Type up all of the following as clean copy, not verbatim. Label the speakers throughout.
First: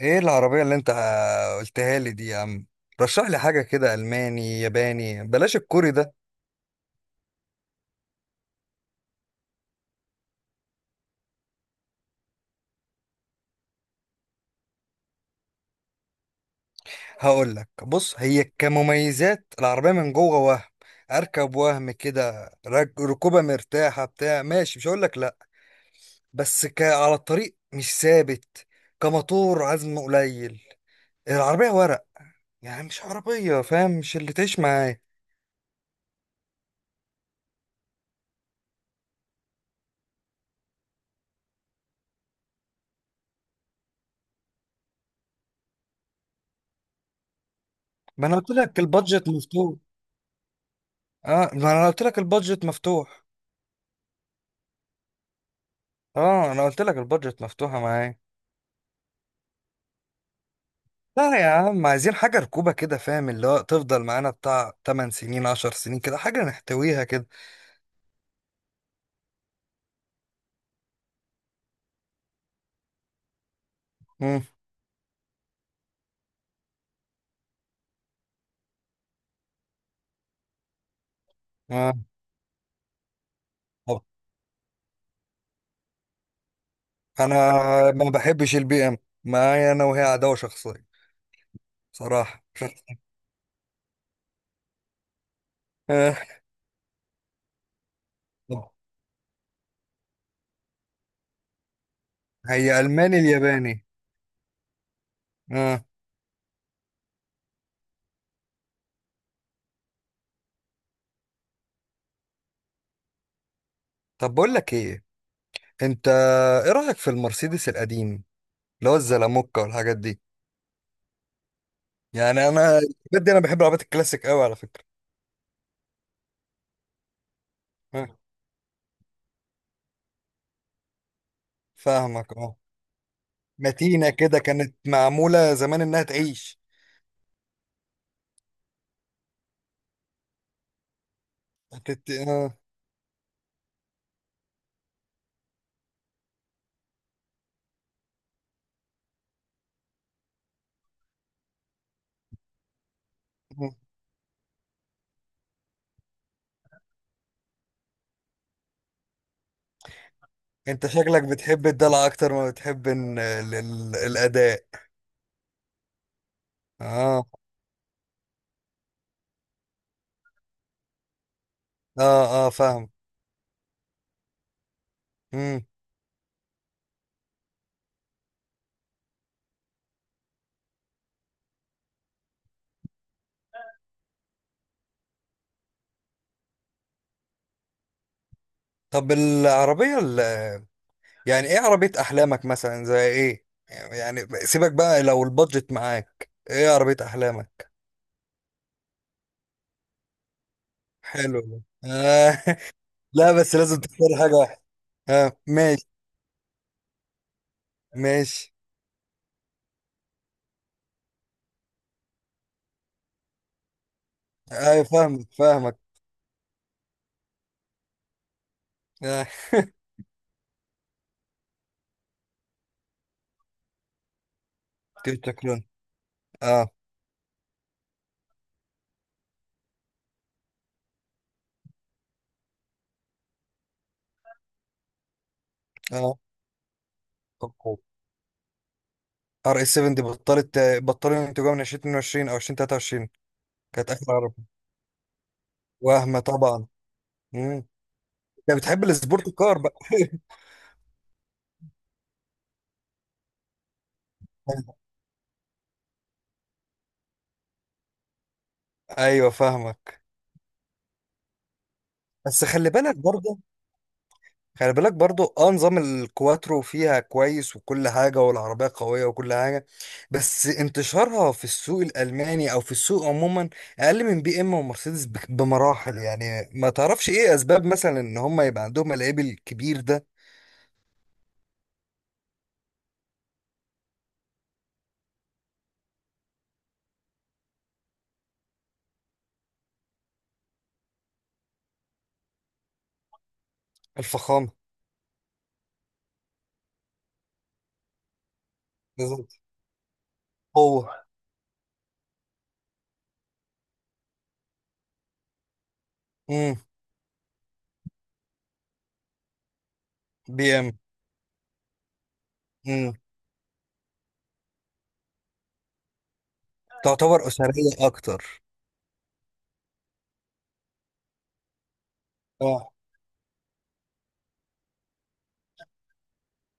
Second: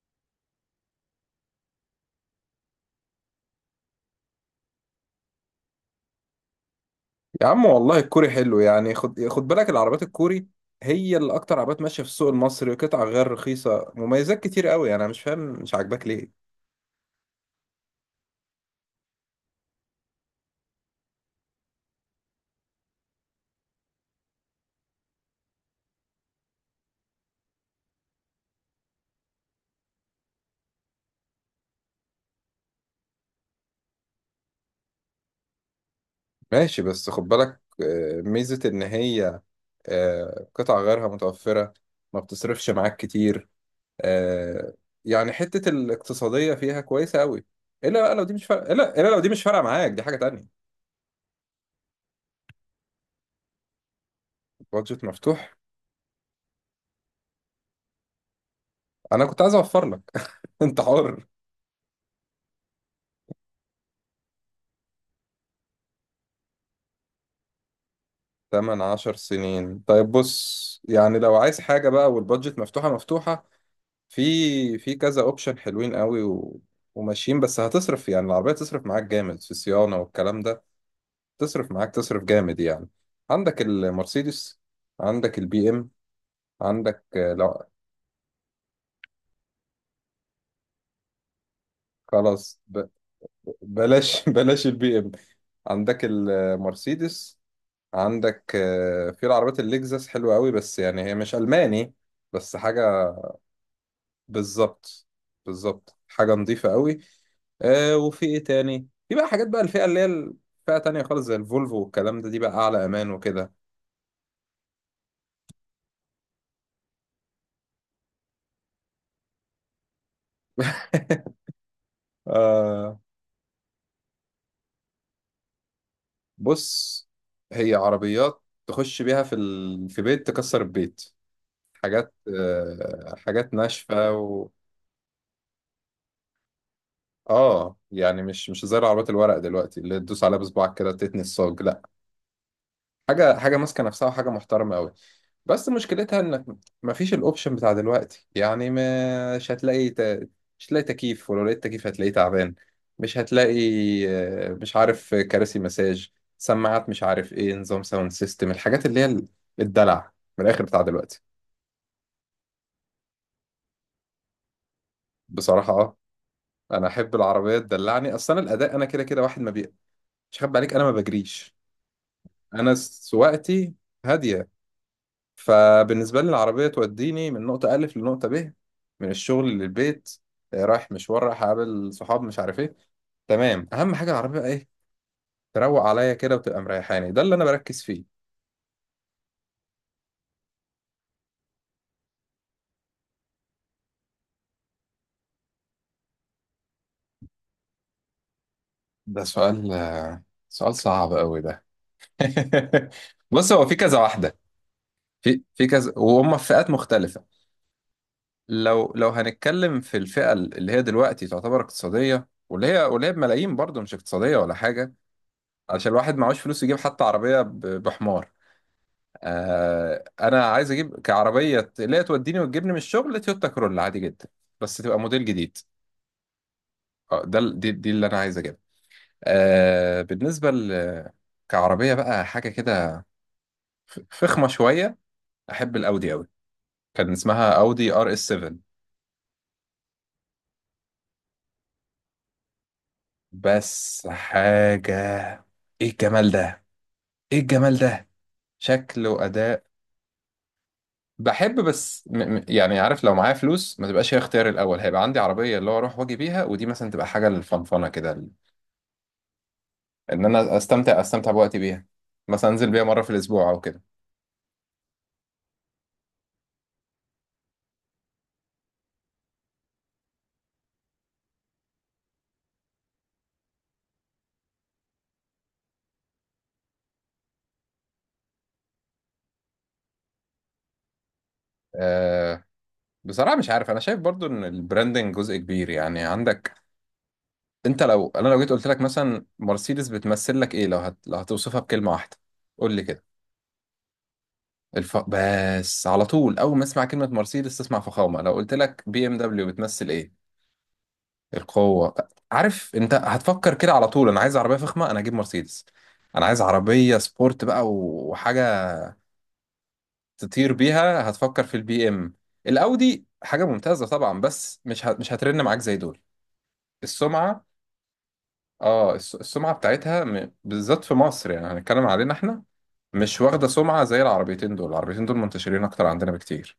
Speaker 1: ايه العربية اللي انت قلتها لي دي يا عم؟ رشح لي حاجة كده، ألماني ياباني، بلاش الكوري ده.
Speaker 2: يا عم والله الكوري حلو يعني خد خد بالك العربيات الكوري هي اللي اكتر عربيات ماشيه في السوق المصري، قطع غير رخيصه، مميزات كتير قوي. انا مش فاهم، مش عاجباك ليه؟
Speaker 1: هقول لك، بص، هي كمميزات العربية من جوه وهم أركب وهم كده، ركوبة مرتاحة بتاع ماشي، مش هقول لك لأ. بس على الطريق مش ثابت، كموتور عزم قليل، العربية ورق، يعني مش عربية فاهم، مش اللي تعيش معاه.
Speaker 2: ماشي بس خد بالك. ميزه ان هي قطع غيرها متوفره، ما بتصرفش معاك كتير. آه، يعني حته الاقتصاديه فيها كويسه قوي. الا بقى لو
Speaker 1: ما
Speaker 2: دي
Speaker 1: أنا
Speaker 2: مش
Speaker 1: قلت
Speaker 2: فارقه،
Speaker 1: لك
Speaker 2: الا لو دي
Speaker 1: البادجت
Speaker 2: مش فارقه
Speaker 1: مفتوح،
Speaker 2: معاك دي حاجه تانية.
Speaker 1: اه ما أنا قلت لك البادجت مفتوح،
Speaker 2: بادجت مفتوح.
Speaker 1: اه أنا قلت لك البادجت مفتوحة معايا.
Speaker 2: انا كنت عايز اوفر لك. انت حر.
Speaker 1: لا يا عم، عايزين حاجة ركوبة كده فاهم، اللي هو تفضل معانا بتاع 8 سنين 10 سنين كده، حاجة نحتويها كده.
Speaker 2: تمن عشر سنين؟ طيب بص يعني لو عايز حاجة بقى والبادجت مفتوحة مفتوحة،
Speaker 1: امم
Speaker 2: في كذا اوبشن حلوين قوي وماشيين، بس هتصرف. يعني العربية تصرف معاك جامد في صيانة والكلام ده، تصرف معاك،
Speaker 1: آه.
Speaker 2: تصرف جامد يعني. عندك
Speaker 1: طب
Speaker 2: المرسيدس، عندك البي ام، عندك
Speaker 1: انا
Speaker 2: لا.
Speaker 1: ما بحبش البي ام، معايا انا وهي عداوة شخصية صراحة
Speaker 2: خلاص
Speaker 1: شخص.
Speaker 2: بلاش. بلاش البي ام. عندك
Speaker 1: آه.
Speaker 2: المرسيدس، عندك
Speaker 1: طب
Speaker 2: في العربيات اللكزس حلوة قوي، بس يعني هي مش ألماني، بس
Speaker 1: هي
Speaker 2: حاجة.
Speaker 1: الماني الياباني؟
Speaker 2: بالظبط،
Speaker 1: آه.
Speaker 2: بالظبط حاجة نظيفة قوي. آه وفي ايه تاني؟ في بقى حاجات بقى، الفئة اللي هي الفئة تانية خالص زي الفولفو والكلام ده، دي بقى أعلى أمان وكده.
Speaker 1: طب بقول لك ايه، انت ايه رأيك في المرسيدس القديم اللي هو الزلاموكا والحاجات دي؟ يعني انا
Speaker 2: آه.
Speaker 1: بجد انا بحب العربيات الكلاسيك قوي على فكرة.
Speaker 2: بص هي
Speaker 1: آه.
Speaker 2: عربيات تخش بيها في في بيت تكسر البيت، حاجات،
Speaker 1: فاهمك اه،
Speaker 2: آه، حاجات
Speaker 1: متينة
Speaker 2: ناشفة
Speaker 1: كده كانت معمولة زمان انها تعيش.
Speaker 2: اه يعني مش زي العربيات الورق دلوقتي اللي تدوس عليها بصباعك كده تتني الصاج، لا،
Speaker 1: آه.
Speaker 2: حاجه حاجه ماسكه نفسها، وحاجه محترمه قوي. بس مشكلتها انك مفيش الاوبشن بتاع دلوقتي يعني. مش هتلاقي مش هتلاقي تكييف، ولو لقيت تكييف هتلاقيه تعبان. مش هتلاقي
Speaker 1: مم.
Speaker 2: مش عارف، كراسي مساج، سماعات، مش عارف ايه، نظام ساوند سيستم، الحاجات اللي هي الدلع من الاخر بتاع
Speaker 1: انت
Speaker 2: دلوقتي.
Speaker 1: شكلك بتحب الدلع اكتر ما بتحب الاداء؟
Speaker 2: بصراحه اه، انا احب
Speaker 1: اه
Speaker 2: العربيه تدلعني. اصلا الاداء انا كده كده واحد ما بي. مش هخبي عليك، انا ما بجريش.
Speaker 1: اه اه
Speaker 2: انا
Speaker 1: فاهم.
Speaker 2: سواقتي هاديه.
Speaker 1: مم.
Speaker 2: فبالنسبة لي العربية توديني من نقطة ألف لنقطة ب، من الشغل للبيت، رايح مشوار، رايح أقابل صحاب، مش عارف إيه. تمام، أهم حاجة العربية بقى إيه؟ تروق عليا كده وتبقى مريحاني. ده اللي أنا بركز فيه.
Speaker 1: طب العربية يعني ايه عربية احلامك مثلا زي ايه يعني؟ سيبك بقى، لو البادجت معاك ايه عربية احلامك؟
Speaker 2: ده سؤال سؤال صعب قوي
Speaker 1: حلو ده.
Speaker 2: ده.
Speaker 1: آه. لا
Speaker 2: بص
Speaker 1: بس
Speaker 2: هو في
Speaker 1: لازم
Speaker 2: كذا
Speaker 1: تختار حاجة
Speaker 2: واحدة،
Speaker 1: واحدة. آه.
Speaker 2: في
Speaker 1: ماشي.
Speaker 2: كذا وهم في فئات مختلفة.
Speaker 1: ماشي.
Speaker 2: لو هنتكلم في الفئة اللي هي دلوقتي تعتبر اقتصادية، واللي هي بملايين برضه، مش اقتصادية ولا
Speaker 1: ايوه
Speaker 2: حاجة،
Speaker 1: فاهمك
Speaker 2: علشان الواحد معهوش فلوس يجيب حتى عربية بحمار.
Speaker 1: اه.
Speaker 2: آه انا عايز اجيب كعربيه اللي هي توديني وتجيبني من الشغل، تويوتا كرولا عادي جدا، بس تبقى موديل
Speaker 1: تويوتا،
Speaker 2: جديد.
Speaker 1: شكرا. اه
Speaker 2: اه، ده دي اللي انا عايز اجيبها. آه بالنسبه ل كعربيه بقى حاجه كده، فخمه شويه، احب الاودي
Speaker 1: اه،
Speaker 2: قوي، كان اسمها اودي ار اس 7،
Speaker 1: ار اس 7 دي بطلت، بطلت انتجها من 2022 او 2023. كانت
Speaker 2: بس
Speaker 1: اخر.
Speaker 2: حاجه، ايه
Speaker 1: وهمة
Speaker 2: الجمال ده،
Speaker 1: طبعا.
Speaker 2: ايه
Speaker 1: مم.
Speaker 2: الجمال ده.
Speaker 1: انت بتحب
Speaker 2: شكل
Speaker 1: السبورت كار
Speaker 2: واداء.
Speaker 1: بقى؟
Speaker 2: بحب بس م م يعني عارف، لو معايا فلوس ما تبقاش هي اختياري الاول. هيبقى عندي عربيه اللي هو اروح واجي بيها، ودي مثلا تبقى حاجه للفنفنه كده.
Speaker 1: ايوه فاهمك.
Speaker 2: ان انا استمتع استمتع بوقتي بيها،
Speaker 1: بس
Speaker 2: مثلا انزل
Speaker 1: خلي
Speaker 2: بيها
Speaker 1: بالك
Speaker 2: مره في
Speaker 1: برضه.
Speaker 2: الاسبوع او كده.
Speaker 1: خلي بالك برضه، اه، نظام الكواترو فيها كويس، وكل حاجه والعربيه قويه وكل حاجه. بس انتشارها في السوق الالماني او في السوق عموما اقل من بي ام ومرسيدس بمراحل. يعني ما تعرفش ايه اسباب مثلا ان هم يبقى عندهم العيب الكبير ده؟
Speaker 2: أه بصراحه مش عارف، انا شايف برضو ان البراندنج جزء كبير. يعني عندك، انت لو انا لو جيت قلت لك مثلا مرسيدس بتمثل لك ايه؟ لو لو هتوصفها بكلمه واحده، قول لي كده.
Speaker 1: الفخامه.
Speaker 2: بس على طول، اول ما اسمع كلمه مرسيدس تسمع فخامه. لو قلت لك بي ام
Speaker 1: بالظبط.
Speaker 2: دبليو بتمثل ايه؟
Speaker 1: هو.
Speaker 2: القوه. عارف انت هتفكر كده على طول، انا عايز عربيه فخمه، انا هجيب مرسيدس. انا عايز
Speaker 1: امم
Speaker 2: عربيه سبورت بقى وحاجه
Speaker 1: بي
Speaker 2: تطير
Speaker 1: ام.
Speaker 2: بيها، هتفكر في البي ام.
Speaker 1: امم
Speaker 2: الاودي حاجه ممتازه طبعا، بس مش هترن معاك زي دول.
Speaker 1: تعتبر
Speaker 2: السمعه،
Speaker 1: اسريه اكتر.
Speaker 2: اه السمعه بتاعتها بالذات في مصر، يعني هنتكلم علينا احنا،
Speaker 1: آه.
Speaker 2: مش واخده سمعه زي العربيتين دول. العربيتين دول منتشرين اكتر عندنا بكتير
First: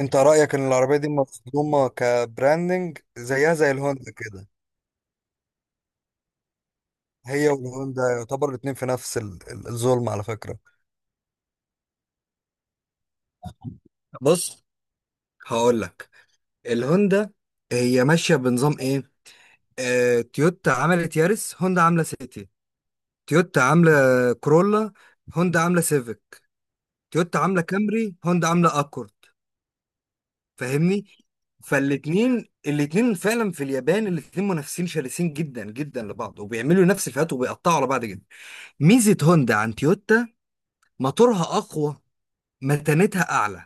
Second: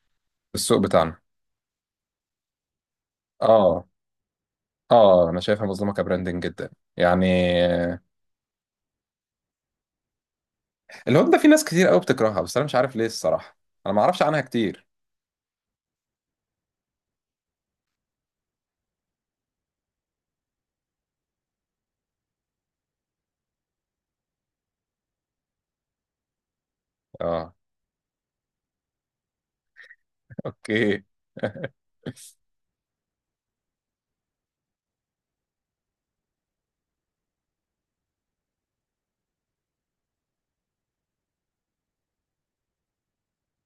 Speaker 1: انت
Speaker 2: في
Speaker 1: رأيك ان
Speaker 2: السوق
Speaker 1: العربية دي
Speaker 2: بتاعنا.
Speaker 1: مصدومة كبراندنج زيها زي
Speaker 2: اه.
Speaker 1: الهوندا كده؟
Speaker 2: اه انا شايفها مظلومه كبراندنج جدا يعني.
Speaker 1: هي والهوندا يعتبر الاتنين في نفس الظلم، على فكرة.
Speaker 2: الهوندا في ناس كتير قوي بتكرهها، بس انا مش عارف ليه الصراحه. انا ما اعرفش عنها
Speaker 1: بص
Speaker 2: كتير.
Speaker 1: هقول لك، الهوندا هي ماشيه بنظام ايه؟ آه، تويوتا عملت يارس، هوندا عامله سيتي، تويوتا عامله كرولا، هوندا عامله سيفيك، تويوتا
Speaker 2: اه.
Speaker 1: عامله كامري، هوندا عامله اكورد.
Speaker 2: اوكي.
Speaker 1: فاهمني؟ فالاتنين الاتنين فعلا في اليابان الاتنين منافسين شرسين جدا جدا لبعض، وبيعملوا نفس الفئات وبيقطعوا على بعض جدا. ميزة هوندا عن تويوتا، موتورها أقوى، متانتها أعلى،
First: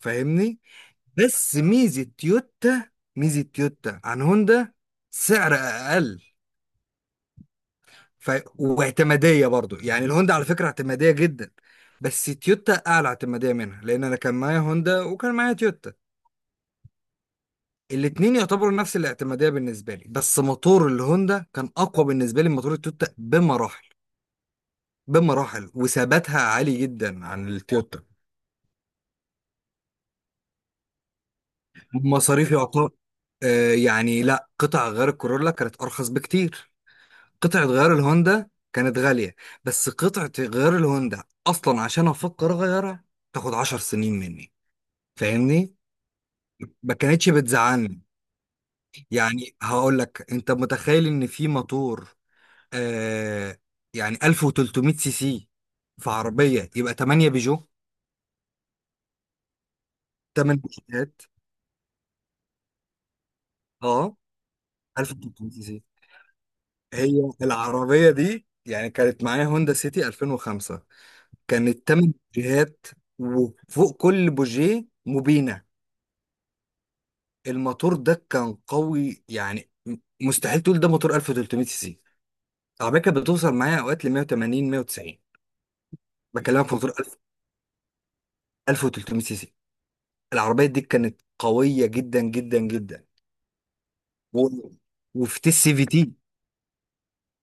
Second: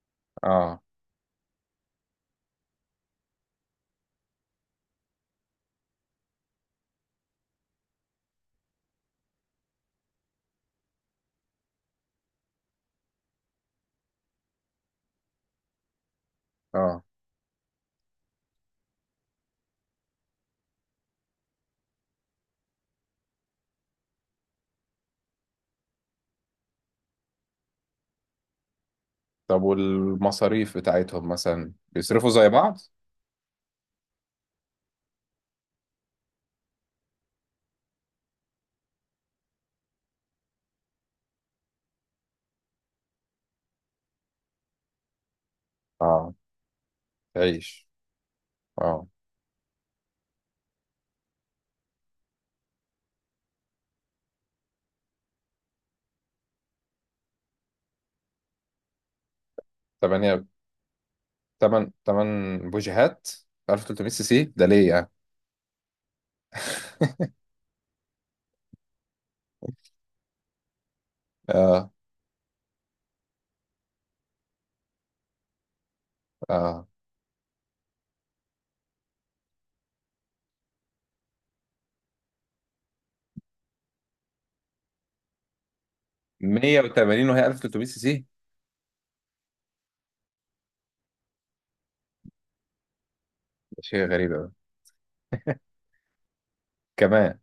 Speaker 1: فاهمني؟
Speaker 2: اه،
Speaker 1: بس ميزة تويوتا، ميزة تويوتا عن هوندا، سعر أقل. واعتمادية برضو، يعني الهوندا على فكرة اعتمادية جدا، بس تويوتا أعلى اعتمادية منها، لأن أنا كان معايا هوندا وكان معايا تويوتا.
Speaker 2: اه.
Speaker 1: الاتنين يعتبروا نفس الاعتمادية بالنسبة لي، بس موتور الهوندا كان أقوى بالنسبة لي من موتور التويوتا بمراحل. بمراحل، وثباتها عالي جدا عن التويوتا.
Speaker 2: طب والمصاريف بتاعتهم مثلا بيصرفوا زي
Speaker 1: بمصاريف
Speaker 2: بعض؟
Speaker 1: يعتبر آه، يعني لا، قطع غيار الكورولا كانت ارخص بكتير. قطعة غيار الهوندا كانت غالية، بس قطعة غيار الهوندا اصلا عشان افكر اغيرها تاخد عشر سنين مني، فاهمني؟
Speaker 2: اه
Speaker 1: ما كانتش
Speaker 2: تعيش
Speaker 1: بتزعلني.
Speaker 2: اه.
Speaker 1: يعني هقول لك، انت متخيل ان في موتور، آه، يعني 1300 سي سي في عربية يبقى 8 بيجو،
Speaker 2: تمانية.
Speaker 1: 8 بيجوهات.
Speaker 2: تمن بوجيهات. 1300
Speaker 1: اه،
Speaker 2: سي سي ده ليه يعني؟
Speaker 1: 1300 سي سي هي العربية دي، يعني كانت معايا هوندا سيتي 2005، كانت
Speaker 2: اه،
Speaker 1: تمن بوجيهات وفوق كل بوجيه مبينة.
Speaker 2: اه.
Speaker 1: الموتور ده كان قوي، يعني مستحيل تقول ده موتور 1300 سي سي. العربية كانت بتوصل معايا اوقات ل 180 190، بكلمك في موتور 1000،
Speaker 2: 180 وهي 1300 سي سي؟
Speaker 1: 1300 سي سي. العربية دي كانت قوية جدا جدا جدا.
Speaker 2: ده شيء غريب
Speaker 1: و...
Speaker 2: أوي
Speaker 1: وفي تي سي في تي.
Speaker 2: كمان.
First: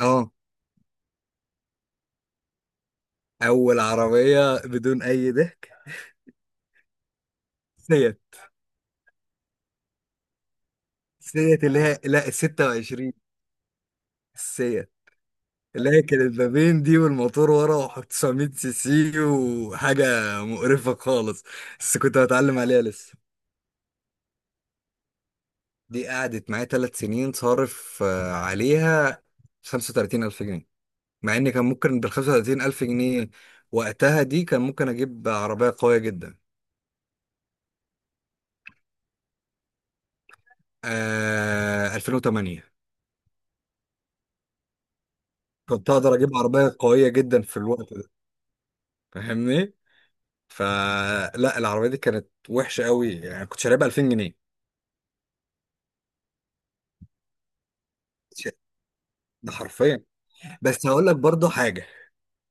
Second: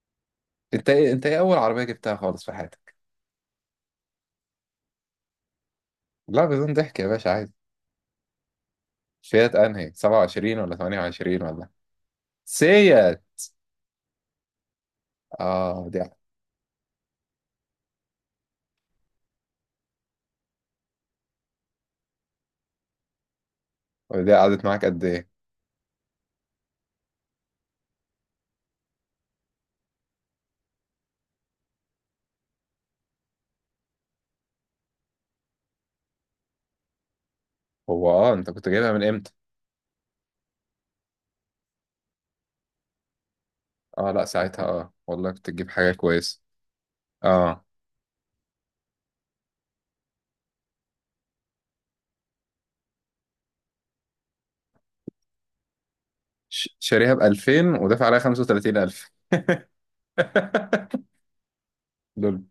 Speaker 1: اه،
Speaker 2: انت ايه اول عربية جبتها خالص في حياتك؟
Speaker 1: اول عربية بدون اي ضحك،
Speaker 2: لا بدون ضحك يا باشا عادي.
Speaker 1: سيت،
Speaker 2: فيات انهي 27 ولا 28
Speaker 1: سيت
Speaker 2: ولا؟
Speaker 1: اللي هي لا، ال 26،
Speaker 2: سيات.
Speaker 1: السيت،
Speaker 2: اه دي.
Speaker 1: لكن البابين دي والموتور ورا وحط 900 سي سي وحاجة مقرفة خالص، بس كنت هتعلم عليها لسه.
Speaker 2: دي قعدت معاك قد ايه؟
Speaker 1: دي قعدت معايا ثلاث سنين، صارف آه، عليها 35 ألف جنيه. مع إن كان ممكن بال 35 ألف جنيه وقتها، دي كان ممكن أجيب عربية قوية جدا.
Speaker 2: هو اه انت كنت جايبها من امتى؟
Speaker 1: آه، 2008.
Speaker 2: اه لا، ساعتها اه والله كنت تجيب
Speaker 1: كنت
Speaker 2: حاجة
Speaker 1: أقدر أجيب
Speaker 2: كويسة.
Speaker 1: عربية قوية جدا في
Speaker 2: اه.
Speaker 1: الوقت ده، فاهمني؟ فلا العربية دي كانت وحشة قوي يعني، كنت شاريها ب 2000 جنيه،
Speaker 2: شاريها ب 2000 ودافع عليها 35,000؟
Speaker 1: ده حرفيا. بس هقول لك برضه حاجة،
Speaker 2: دول.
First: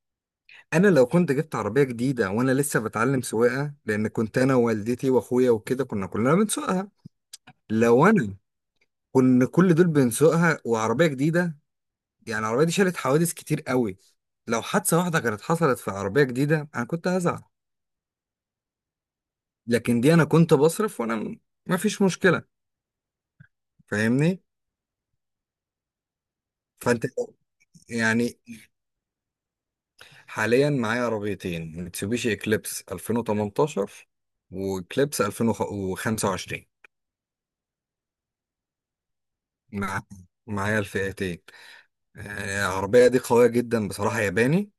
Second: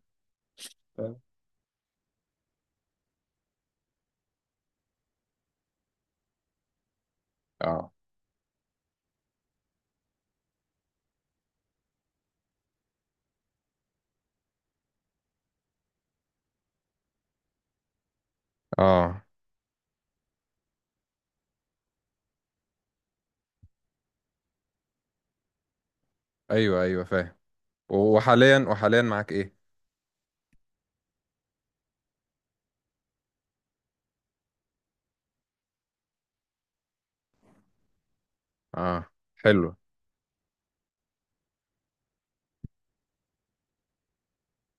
Speaker 1: أنا لو كنت جبت عربية جديدة وأنا لسه بتعلم سواقة، لأن كنت أنا ووالدتي وأخويا وكده كنا كلنا بنسوقها،
Speaker 2: اه،
Speaker 1: لو أنا كنا كل دول بنسوقها وعربية جديدة، يعني العربية دي شالت حوادث كتير قوي، لو حادثة واحدة كانت حصلت في عربية جديدة أنا كنت هزعل،
Speaker 2: اه،
Speaker 1: لكن دي أنا كنت بصرف وأنا مفيش مشكلة، فاهمني؟
Speaker 2: ايوه، ايوه
Speaker 1: فأنت.
Speaker 2: فاهم.
Speaker 1: يعني
Speaker 2: وحاليا معاك ايه؟
Speaker 1: حاليا معايا عربيتين، ميتسوبيشي إكليبس 2018 وإكليبس 2025.
Speaker 2: اه حلو.
Speaker 1: مع معايا الفئتين. آه، العربية دي قوية جدا بصراحة، ياباني،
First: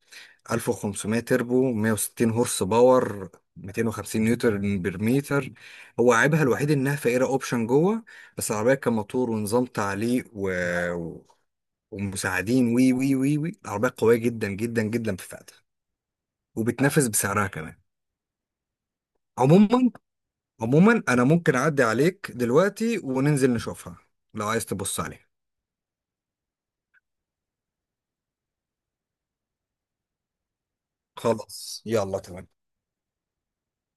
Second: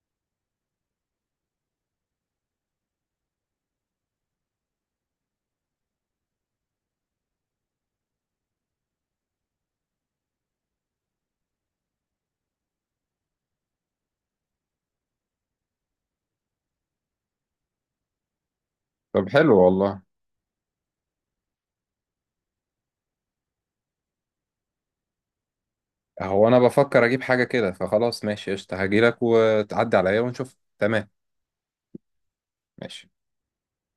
Speaker 1: 1500 تربو، 160 هورس باور، 250 نيوتن بير متر. هو عيبها الوحيد انها فقيرة اوبشن جوه، بس العربية كموتور ونظام تعليق و- ومساعدين وي وي وي وي، العربية قوية جدا جدا جدا في فئتها، وبتنافس بسعرها كمان.
Speaker 2: طب حلو
Speaker 1: عموما،
Speaker 2: والله.
Speaker 1: عموما انا ممكن اعدي عليك دلوقتي وننزل نشوفها لو عايز تبص عليها.
Speaker 2: هو انا بفكر اجيب حاجه كده، فخلاص ماشي قشطه، هجيلك وتعدي عليا ونشوف. تمام
Speaker 1: خلاص يلا، تمام.
Speaker 2: ماشي.